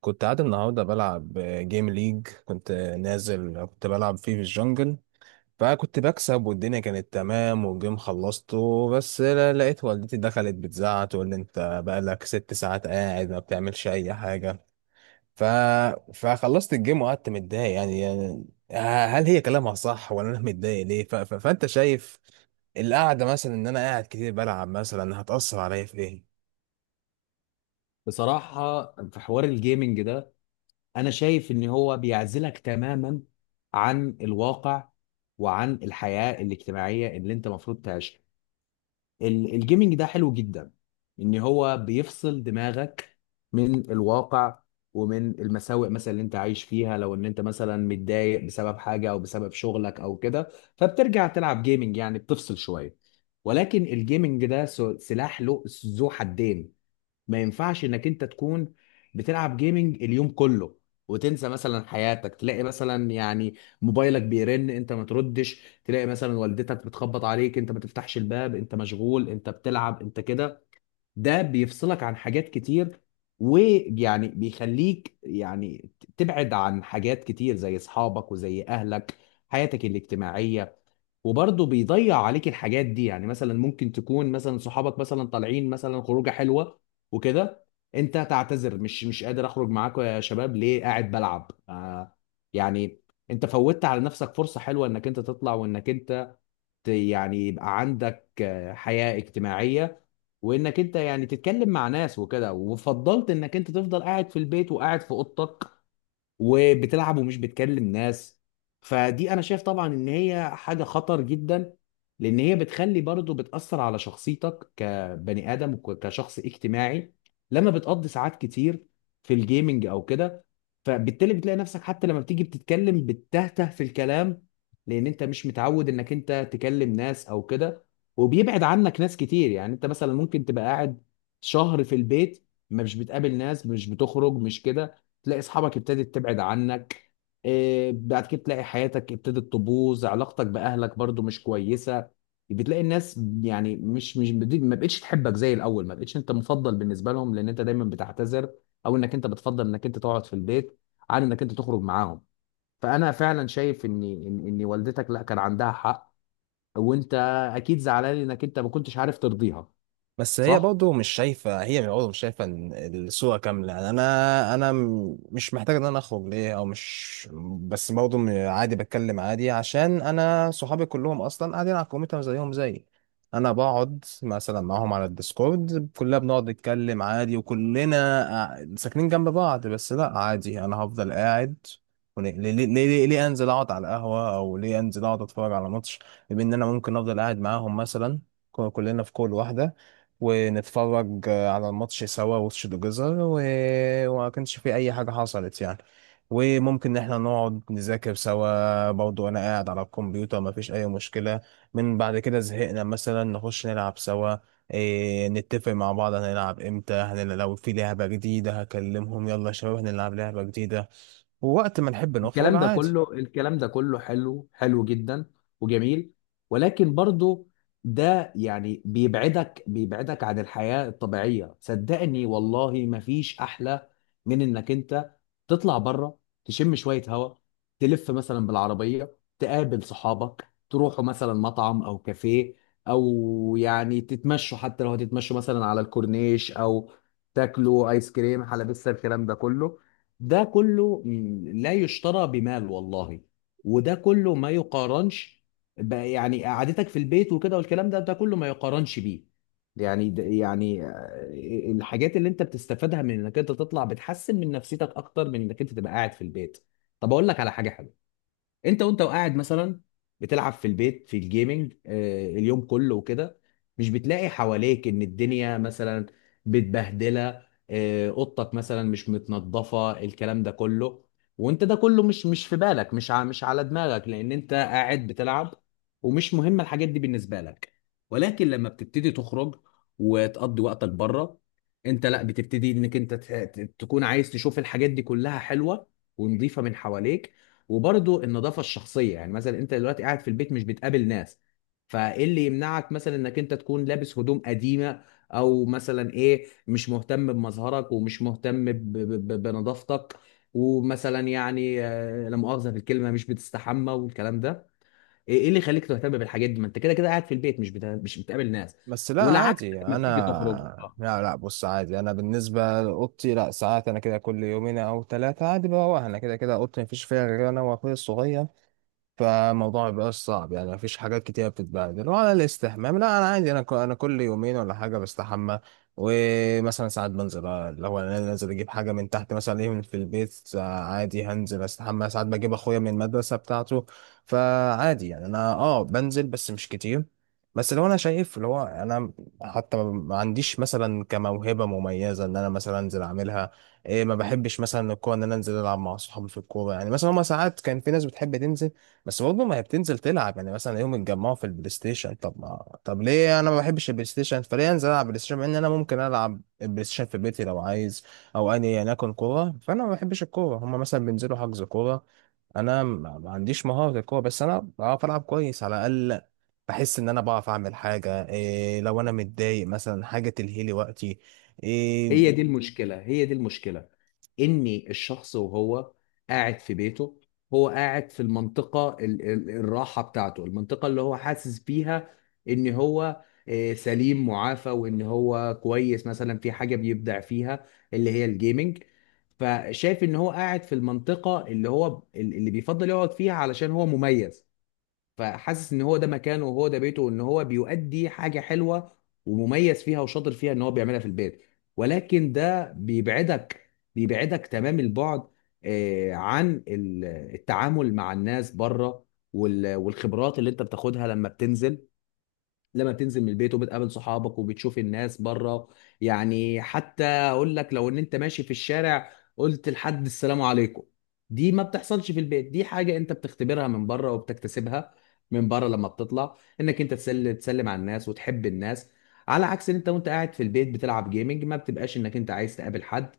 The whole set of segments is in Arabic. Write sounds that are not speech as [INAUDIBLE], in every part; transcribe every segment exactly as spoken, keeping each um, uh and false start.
كنت قاعد النهارده بلعب جيم ليج، كنت نازل كنت بلعب فيه في الجنجل. فكنت بكسب والدنيا كانت تمام والجيم خلصته، بس لا- لقيت والدتي دخلت بتزعق تقول لي انت بقالك ست ساعات قاعد ما بتعملش اي حاجه. ف... فخلصت الجيم وقعدت متضايق، يعني, يعني هل هي كلامها صح ولا انا متضايق ليه؟ ف... ف... فانت شايف القعده مثلا ان انا قاعد كتير بلعب مثلا هتأثر عليا في ايه؟ بصراحة، في حوار الجيمنج ده، أنا شايف إن هو بيعزلك تماما عن الواقع وعن الحياة الاجتماعية اللي أنت المفروض تعيشها. ال- الجيمنج ده حلو جدا، إن هو بيفصل دماغك من الواقع ومن المساوئ مثلا اللي أنت عايش فيها، لو إن أنت مثلا متضايق بسبب حاجة أو بسبب شغلك أو كده، فبترجع تلعب جيمنج، يعني بتفصل شوية. ولكن الجيمنج ده سو- سلاح له ذو حدين. ما ينفعش انك انت تكون بتلعب جيمنج اليوم كله وتنسى مثلا حياتك، تلاقي مثلا يعني موبايلك بيرن انت ما تردش، تلاقي مثلا والدتك بتخبط عليك انت ما تفتحش الباب، انت مشغول، انت بتلعب، انت كده. ده بيفصلك عن حاجات كتير، ويعني بيخليك يعني تبعد عن حاجات كتير زي اصحابك وزي اهلك، حياتك الاجتماعية. وبرضه بيضيع عليك الحاجات دي، يعني مثلا ممكن تكون مثلا صحابك مثلا طالعين مثلا خروجه حلوه وكده، انت تعتذر، مش مش قادر اخرج معاكم يا شباب، ليه؟ قاعد بلعب، آه، يعني انت فوتت على نفسك فرصه حلوه انك انت تطلع، وانك انت ت- يعني يبقى عندك آه، حياه اجتماعيه، وانك انت يعني تتكلم مع ناس وكده، وفضلت انك انت تفضل قاعد في البيت وقاعد في اوضتك وبتلعب ومش بتكلم ناس. فدي انا شايف طبعا ان هي حاجه خطر جدا، لان هي بتخلي برضه بتاثر على شخصيتك كبني ادم وكشخص اجتماعي. لما بتقضي ساعات كتير في الجيمنج او كده، فبالتالي بتلاقي نفسك حتى لما بتيجي بتتكلم بتتهته في الكلام، لان انت مش متعود انك انت تكلم ناس او كده. وبيبعد عنك ناس كتير، يعني انت مثلا ممكن تبقى قاعد شهر في البيت ما مش بتقابل ناس، مش بتخرج، مش كده، تلاقي اصحابك ابتدت تبعد عنك. إيه، بعد كده تلاقي حياتك ابتدت تبوظ، علاقتك باهلك برضو مش كويسه. بتلاقي الناس يعني مش مش بدي- ما بقتش تحبك زي الاول، ما بقتش انت مفضل بالنسبه لهم، لان انت دايما بتعتذر، او انك انت بتفضل انك انت تقعد في البيت عن انك انت تخرج معاهم. فانا فعلا شايف ان ان إن والدتك لا كان عندها حق، وانت اكيد زعلان انك انت ما كنتش عارف ترضيها. بس هي صح، برضه مش شايفة هي برضه مش شايفة إن الصورة كاملة. يعني أنا أنا م- مش محتاج إن أنا أخرج ليه، أو مش. بس برضه م- عادي بتكلم عادي، عشان أنا صحابي كلهم أصلا قاعدين على الكمبيوتر زيهم زيي. أنا بقعد مثلا معاهم على الديسكورد، كلنا بنقعد نتكلم عادي، وكلنا قاع- ساكنين جنب بعض. بس لأ، عادي، أنا هفضل قاعد. وليه- ليه ليه ليه ليه أنزل أقعد على القهوة، أو ليه أنزل أقعد أتفرج على ماتش، بما إن أنا ممكن أفضل قاعد معاهم مثلا؟ كلنا في كل واحدة، ونتفرج على الماتش سوا، وش جزر، و... وما كانش في اي حاجة حصلت يعني. وممكن ان احنا نقعد نذاكر سوا برضو، انا قاعد على الكمبيوتر، ما فيش اي مشكلة. من بعد كده زهقنا مثلا نخش نلعب سوا، إيه، نتفق مع بعض هنلعب امتى، هنلعب لو في لعبة جديدة هكلمهم يلا يا شباب هنلعب لعبة جديدة، ووقت ما نحب نخرج الكلام ده عادي. كله، الكلام ده كله حلو، حلو جدا وجميل، ولكن برضو ده يعني بيبعدك بيبعدك عن الحياة الطبيعية. صدقني والله مفيش أحلى من إنك أنت تطلع بره، تشم شوية هواء، تلف مثلا بالعربية، تقابل صحابك، تروحوا مثلا مطعم أو كافيه، أو يعني تتمشوا، حتى لو هتتمشوا مثلا على الكورنيش، أو تاكلوا آيس كريم، حلبسة الكلام ده كله، ده كله م، لا يشترى بمال والله. وده كله ما يقارنش ب- يعني قعدتك في البيت وكده، والكلام ده ده كله ما يقارنش بيه. يعني ده يعني آه، الحاجات اللي انت بتستفادها من انك انت تطلع بتحسن من نفسيتك اكتر من انك انت تبقى قاعد في البيت. طب اقول لك على حاجة حلوة، انت وانت وقاعد مثلا بتلعب في البيت في الجيمنج آه، اليوم كله وكده، مش بتلاقي حواليك ان الدنيا مثلا متبهدله، آه، اوضتك مثلا مش متنظفه، الكلام ده كله. وانت ده كله مش مش في بالك، مش ع- مش على دماغك، لان انت قاعد بتلعب، ومش مهم الحاجات دي بالنسبه لك. ولكن لما بتبتدي تخرج وتقضي وقتك بره، انت لا بتبتدي انك انت ت- ت- تكون عايز تشوف الحاجات دي كلها حلوه ونظيفه من حواليك. وبرضه النظافه الشخصيه، يعني مثلا انت دلوقتي قاعد في البيت مش بتقابل ناس، فايه اللي يمنعك مثلا انك انت تكون لابس هدوم قديمه، او مثلا ايه مش مهتم بمظهرك ومش مهتم ب- ب- ب- بنظافتك، ومثلا يعني آه، لا مؤاخذه في الكلمه، مش بتستحمى والكلام ده. ايه إيه اللي يخليك تهتم بالحاجات دي؟ ما انت كده كده قاعد في البيت، مش بتا... مش بتقابل ناس. بس لا، والعكس عادي، انا، لما بتيجي تخرج، آه. لا لا، بص، عادي، انا بالنسبه لاوضتي، لا ساعات انا كده كل يومين او ثلاثه عادي بروح. انا كده كده اوضتي مفيش فيها غير انا واخويا الصغير، فالموضوع مبيبقاش صعب يعني، مفيش حاجات كتيرة بتتبهدل. وعلى الاستحمام، لا أنا عادي، أنا ك- أنا كل يومين ولا حاجة بستحمى. ومثلا ساعات بنزل، آه، لو أنا نازل أجيب حاجة من تحت مثلا، إيه، من في البيت، آه، عادي هنزل أستحمى. ساعات بجيب أخويا من المدرسة بتاعته. فعادي يعني أنا أه بنزل بس مش كتير. بس لو أنا شايف اللي هو أنا حتى ما ما عنديش مثلا كموهبة مميزة إن أنا مثلا أنزل أعملها. إيه، ما بحبش مثلا الكورة، إن أنا أنزل ألعب مع أصحابي في الكورة. يعني مثلا هما ساعات كان في ناس بتحب تنزل، بس برضه ما هي بتنزل تلعب، يعني مثلا يوم اتجمعوا في البلاي ستيشن، طب ما طب ليه انا ما بحبش البلاي ستيشن؟ فليه انزل العب بلاي ستيشن مع ان انا ممكن العب البلاي ستيشن في بيتي لو عايز؟ او اني يعني اكون كوره، فانا ما بحبش الكوره. هما مثلا بينزلوا حجز كوره، انا ما ما عنديش مهاره الكوره، بس انا بعرف العب كويس على الاقل. بحس ان انا بعرف اعمل حاجه، إيه، لو انا متضايق مثلا حاجه تلهي لي وقتي. إيه، هي دي المشكلة، هي دي المشكلة، إن الشخص وهو قاعد في بيته، هو قاعد في المنطقة ال- ال- الراحة بتاعته، المنطقة اللي هو حاسس بيها إن هو آه، سليم معافى، وإن هو كويس مثلا في حاجة بيبدع فيها، اللي هي الجيمنج. فشايف إن هو قاعد في المنطقة اللي هو اللي بيفضل يقعد فيها علشان هو مميز، فحاسس ان هو ده مكانه، وهو ده بيته، وان هو بيؤدي حاجه حلوه ومميز فيها وشاطر فيها ان هو بيعملها في البيت. ولكن ده بيبعدك بيبعدك تمام البعد، آه، عن ال- التعامل مع الناس بره، وال- والخبرات اللي انت بتاخدها لما بتنزل، لما بتنزل من البيت وبتقابل صحابك وبتشوف الناس بره. يعني حتى اقول لك لو ان انت ماشي في الشارع قلت لحد السلام عليكم، دي ما بتحصلش في البيت، دي حاجة انت بتختبرها من بره وبتكتسبها من بره لما بتطلع، انك انت تسل تسلم على الناس وتحب الناس، على عكس ان انت وانت قاعد في البيت بتلعب جيمنج ما بتبقاش انك انت عايز تقابل حد،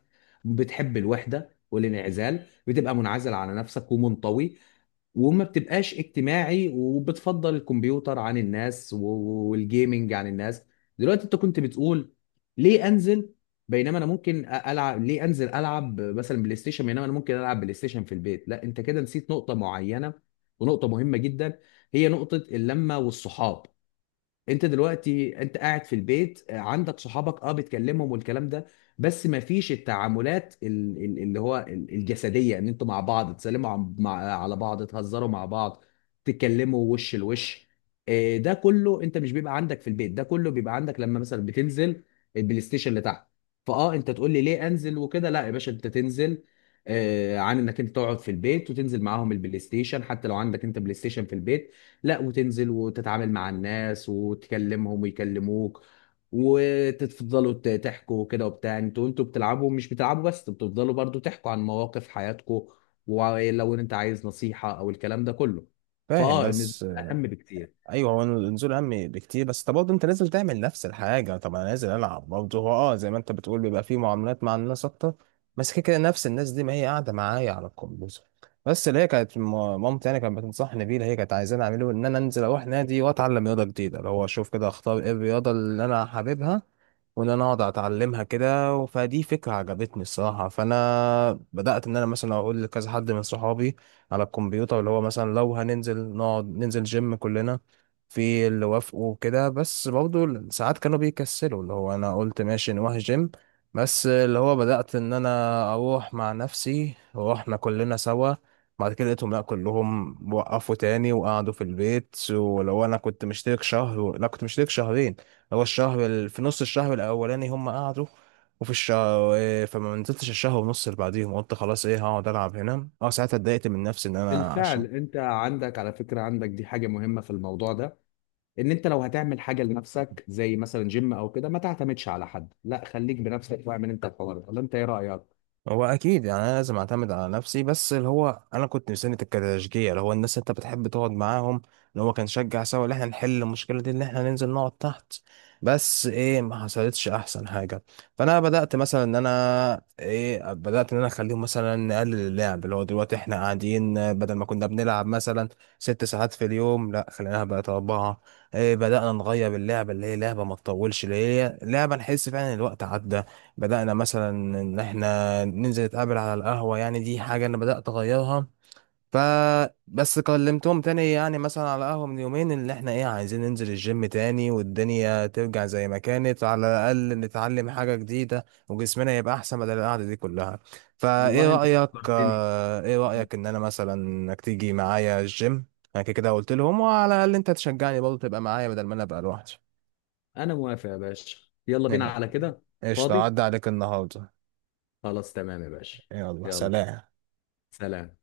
بتحب الوحدة والانعزال، بتبقى منعزل على نفسك ومنطوي، وما بتبقاش اجتماعي، وبتفضل الكمبيوتر عن الناس و- والجيمينج عن الناس. دلوقتي انت كنت بتقول ليه انزل بينما انا ممكن أ- العب، ليه انزل العب مثلا بلاي ستيشن بينما انا ممكن العب بلاي ستيشن في البيت؟ لا، انت كده نسيت نقطة معينة ونقطة مهمة جدا، هي نقطة اللمة والصحاب. انت دلوقتي انت قاعد في البيت آه، عندك صحابك اه بتكلمهم والكلام ده، بس ما فيش التعاملات ال- ال- اللي هو ال- الجسديه، ان انتوا مع بعض تسلموا عم- مع- على بعض، تهزروا مع بعض، تتكلموا وش لوش، آه، ده كله انت مش بيبقى عندك في البيت، ده كله بيبقى عندك لما مثلا بتنزل البلاي ستيشن اللي تحت. فاه انت تقول لي ليه انزل وكده، لا يا باشا انت تنزل، آه، عن انك انت تقعد في البيت، وتنزل معاهم البلاي ستيشن حتى لو عندك انت بلاي ستيشن في البيت، لا، وتنزل وتتعامل مع الناس وتكلمهم ويكلموك، وتفضلوا ت- تحكوا كده وبتاع، انتوا انتوا بتلعبوا مش بتلعبوا، بس انتوا بتفضلوا برضو تحكوا عن مواقف حياتكم، ولو ان انت عايز نصيحة او الكلام ده كله. فاهم. فاه النزول بس اهم بكتير. ايوه، هو النزول اهم بكتير. بس طب برضه انت نازل تعمل نفس الحاجه، طب انا نازل العب برضه. هو، اه زي ما انت بتقول، بيبقى فيه معاملات مع الناس اكتر، بس كده كده نفس الناس دي ما هي قاعده معايا على الكمبيوتر. بس اللي هي كانت م- مامتي يعني كانت بتنصحني بيه، اللي هي كانت عايزاني اعمله ان انا انزل اروح نادي واتعلم رياضه جديده، اللي هو اشوف كده اختار ايه الرياضه اللي انا حاببها، وان انا اقعد اتعلمها كده. فدي فكره عجبتني الصراحه. فانا بدات ان انا مثلا اقول لكذا حد من صحابي على الكمبيوتر، اللي هو مثلا لو هننزل نقعد ننزل جيم كلنا، في اللي وافقوا كده. بس برضه ساعات كانوا بيكسلوا، اللي هو انا قلت ماشي نروح جيم. بس اللي هو بدأت ان انا اروح مع نفسي، روحنا كلنا سوا. بعد كده لقيتهم لا كلهم وقفوا تاني وقعدوا في البيت. ولو انا كنت مشترك شهر لا كنت مشترك شهرين. هو الشهر ال... في نص الشهر الاولاني هم قعدوا، وفي الشهر، إيه، فما نزلتش الشهر ونص اللي بعديهم، قلت خلاص ايه هقعد العب هنا. اه ساعتها اتضايقت من نفسي ان انا بالفعل عشان. انت عندك، على فكرة، عندك دي حاجة مهمة في الموضوع ده، ان انت لو هتعمل حاجة لنفسك زي مثلا جيم او كده، ما تعتمدش على حد، لا خليك بنفسك واعمل انت الحوار ده، ولا انت ايه رأيك؟ هو اكيد يعني انا لازم اعتمد على نفسي، بس اللي هو انا كنت مستني التكتشجيع، اللي هو الناس اللي انت بتحب تقعد معاهم، اللي هو كان شجع سوا اللي احنا نحل المشكله دي، اللي احنا ننزل نقعد تحت. بس ايه، ما حصلتش احسن حاجه. فانا بدات مثلا ان انا ايه بدات ان انا اخليهم مثلا نقلل اللعب، اللي هو دلوقتي احنا قاعدين، آه، بدل ما كنا بنلعب مثلا ست ساعات في اليوم، لا خليناها بقت اربعه. ايه، بدانا نغير اللعبه، اللي هي لعبه ما تطولش، اللي هي لعبه نحس فعلا إن الوقت عدى. بدأنا مثلا إن إحنا ننزل نتقابل على القهوة، يعني دي حاجة أنا بدأت أغيرها. فبس كلمتهم تاني يعني مثلا على قهوة من يومين إن إحنا، إيه، عايزين ننزل الجيم تاني والدنيا ترجع زي ما كانت، على الأقل نتعلم حاجة جديدة وجسمنا يبقى أحسن بدل القعدة دي كلها. فإيه والله انت رأيك فكرتني. آه، إيه رأيك إن أنا مثلا إنك تيجي معايا الجيم؟ أنا كده كده قلت لهم، وعلى الأقل أنت تشجعني برضه تبقى معايا بدل ما أنا أبقى لوحدي. انا موافق يا باشا، يلا بينا [LAUGHS] على كده. قشطة، فاضي، عدى عليك النهاردة. خلاص تمام يا باشا. يلا يلا، سلام. سلام.